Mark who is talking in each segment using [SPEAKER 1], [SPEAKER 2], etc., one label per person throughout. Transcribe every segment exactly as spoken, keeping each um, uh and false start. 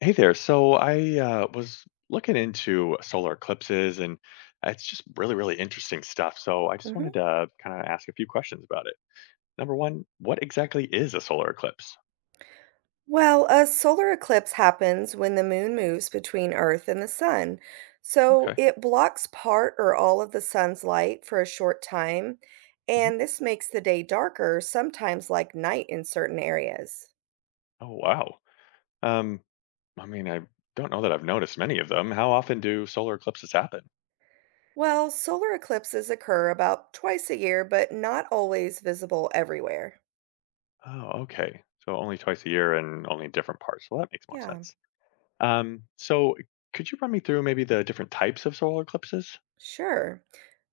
[SPEAKER 1] Hey there. So I uh, was looking into solar eclipses, and it's just really, really interesting stuff. So I just
[SPEAKER 2] Mhm.
[SPEAKER 1] wanted to kind of ask a few questions about it. Number one, what exactly is a solar eclipse?
[SPEAKER 2] Well, a solar eclipse happens when the moon moves between Earth and the sun. So
[SPEAKER 1] Okay.
[SPEAKER 2] it blocks part or all of the sun's light for a short time,
[SPEAKER 1] Hmm.
[SPEAKER 2] and this makes the day darker, sometimes like night in certain areas.
[SPEAKER 1] Oh, wow. Um, I mean, I don't know that I've noticed many of them. How often do solar eclipses happen?
[SPEAKER 2] Well, solar eclipses occur about twice a year, but not always visible everywhere.
[SPEAKER 1] Oh, okay. So only twice a year and only in different parts. Well, that makes more
[SPEAKER 2] Yeah.
[SPEAKER 1] sense. Um, so could you run me through maybe the different types of solar eclipses?
[SPEAKER 2] Sure.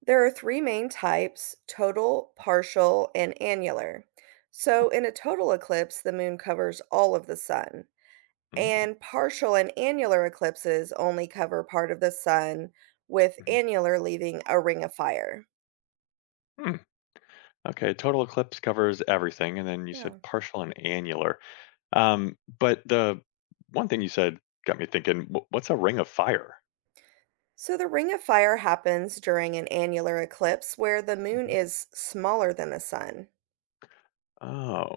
[SPEAKER 2] There are three main types: total, partial, and annular. So, in a total eclipse, the moon covers all of the sun,
[SPEAKER 1] Mm,
[SPEAKER 2] and partial and annular eclipses only cover part of the sun, with annular leaving a ring of fire.
[SPEAKER 1] Mm-hmm. Okay, total eclipse covers everything, and then you said
[SPEAKER 2] Yeah.
[SPEAKER 1] partial and annular. Um, but the one thing you said got me thinking, wh- what's a ring of fire?
[SPEAKER 2] So, the ring of fire happens during an annular eclipse where the moon
[SPEAKER 1] Mhm.
[SPEAKER 2] is smaller than the sun.
[SPEAKER 1] Oh,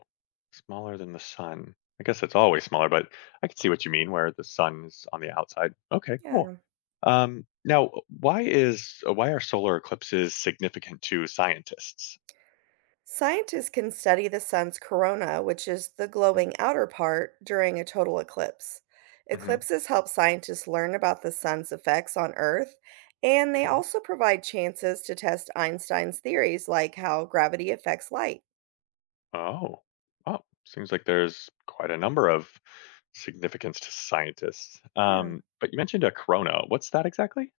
[SPEAKER 1] smaller than the sun. I guess it's always smaller, but I can see what you mean where the sun is on the outside. Okay, cool.
[SPEAKER 2] Yeah.
[SPEAKER 1] Um, now, uh, why is uh, why are solar eclipses significant to scientists?
[SPEAKER 2] Scientists can study the sun's corona, which is the glowing outer part, during a total eclipse.
[SPEAKER 1] Mm-hmm.
[SPEAKER 2] Eclipses help scientists learn about the sun's effects on Earth, and they
[SPEAKER 1] Okay.
[SPEAKER 2] also provide chances to test Einstein's theories, like how gravity affects light.
[SPEAKER 1] Oh, wow. Seems like there's quite a number of significance to scientists.
[SPEAKER 2] Yeah.
[SPEAKER 1] Um, but you mentioned a corona. What's that exactly?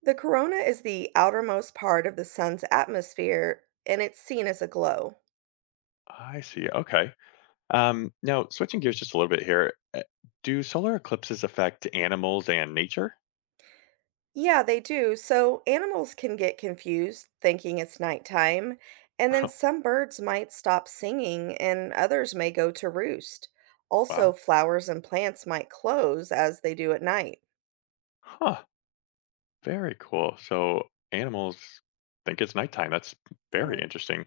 [SPEAKER 2] The corona is the outermost part of the sun's atmosphere, and it's seen as a glow.
[SPEAKER 1] I see. Okay. Um, now, switching gears just a little bit here. uh, Do solar eclipses affect animals and nature?
[SPEAKER 2] Yeah, they do. So animals can get confused thinking it's nighttime, and then
[SPEAKER 1] Oh,
[SPEAKER 2] some birds might stop singing and others may go to roost. Also,
[SPEAKER 1] wow.
[SPEAKER 2] flowers and plants might close as they do at night.
[SPEAKER 1] Huh. Very cool. So animals think it's nighttime. That's very
[SPEAKER 2] Yeah.
[SPEAKER 1] interesting.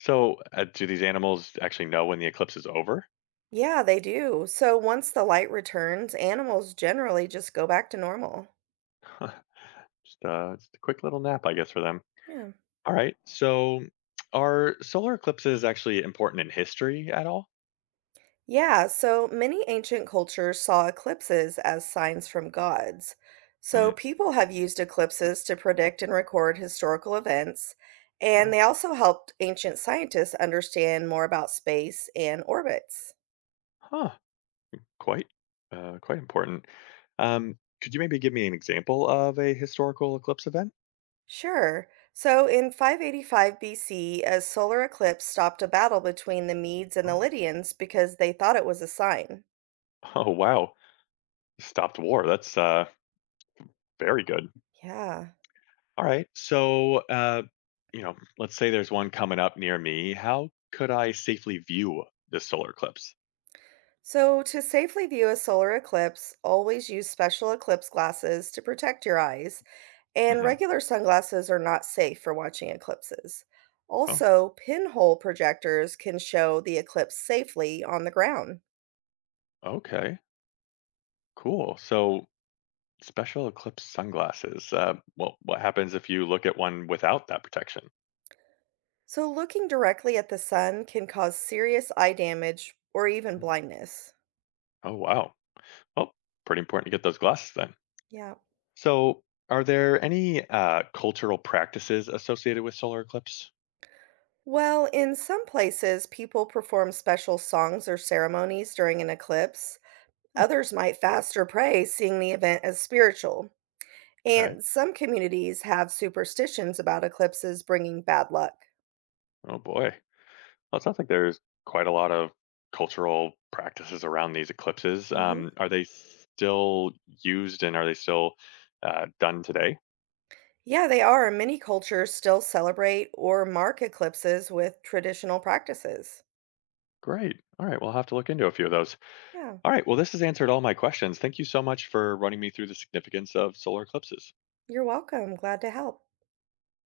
[SPEAKER 1] So, uh, do these animals actually know when the eclipse is over?
[SPEAKER 2] Yeah, they do. So once the light returns, animals generally just go back to normal.
[SPEAKER 1] Just, uh, just a quick little nap, I guess, for them.
[SPEAKER 2] Yeah.
[SPEAKER 1] All right. So, are solar eclipses actually important in history at all?
[SPEAKER 2] Yeah, so many ancient cultures saw eclipses as signs from gods. So
[SPEAKER 1] Mm,
[SPEAKER 2] people have used eclipses to predict and record historical events, and
[SPEAKER 1] wow.
[SPEAKER 2] they also helped ancient scientists understand more about space and orbits.
[SPEAKER 1] Huh. Quite. Uh, quite important. Um, could you maybe give me an example of a historical eclipse event?
[SPEAKER 2] Sure. So in five eighty-five B C, a solar eclipse stopped a battle between the Medes and the
[SPEAKER 1] Oh,
[SPEAKER 2] Lydians because they thought it was a sign.
[SPEAKER 1] oh wow. Stopped war. That's uh, very good.
[SPEAKER 2] Yeah.
[SPEAKER 1] All right. So, uh, you know, let's say there's one coming up near me. How could I safely view the solar eclipse?
[SPEAKER 2] So, to safely view a solar eclipse, always use special eclipse glasses to protect your eyes, and
[SPEAKER 1] Hmm.
[SPEAKER 2] regular sunglasses are not safe for watching eclipses.
[SPEAKER 1] Oh,
[SPEAKER 2] Also, pinhole projectors can show the eclipse safely on the ground.
[SPEAKER 1] okay. Cool. So, special eclipse sunglasses. Uh, well, what happens if you look at one without that protection?
[SPEAKER 2] So, looking directly at the sun can cause serious eye damage or even
[SPEAKER 1] Mm.
[SPEAKER 2] blindness.
[SPEAKER 1] Oh, wow. Well, pretty important to get those glasses then.
[SPEAKER 2] Yeah.
[SPEAKER 1] So, are there any uh, cultural practices associated with solar eclipse?
[SPEAKER 2] Well, in some places, people perform special songs or ceremonies during an eclipse.
[SPEAKER 1] Hmm.
[SPEAKER 2] Others might fast or pray, seeing the event as spiritual.
[SPEAKER 1] Okay.
[SPEAKER 2] And some communities have superstitions about eclipses bringing bad luck.
[SPEAKER 1] Oh, boy. Well, it sounds like there's quite a lot of cultural practices around these eclipses.
[SPEAKER 2] Mhm.
[SPEAKER 1] Um, are they still used and are they still uh, done today?
[SPEAKER 2] Yeah, they are. Many cultures still celebrate or mark eclipses with traditional practices.
[SPEAKER 1] Great. All right. We'll have to look into a few of those.
[SPEAKER 2] Yeah,
[SPEAKER 1] All right, well, this has answered all my questions. Thank you so much for running me through the significance of solar eclipses.
[SPEAKER 2] you're welcome. Glad to help.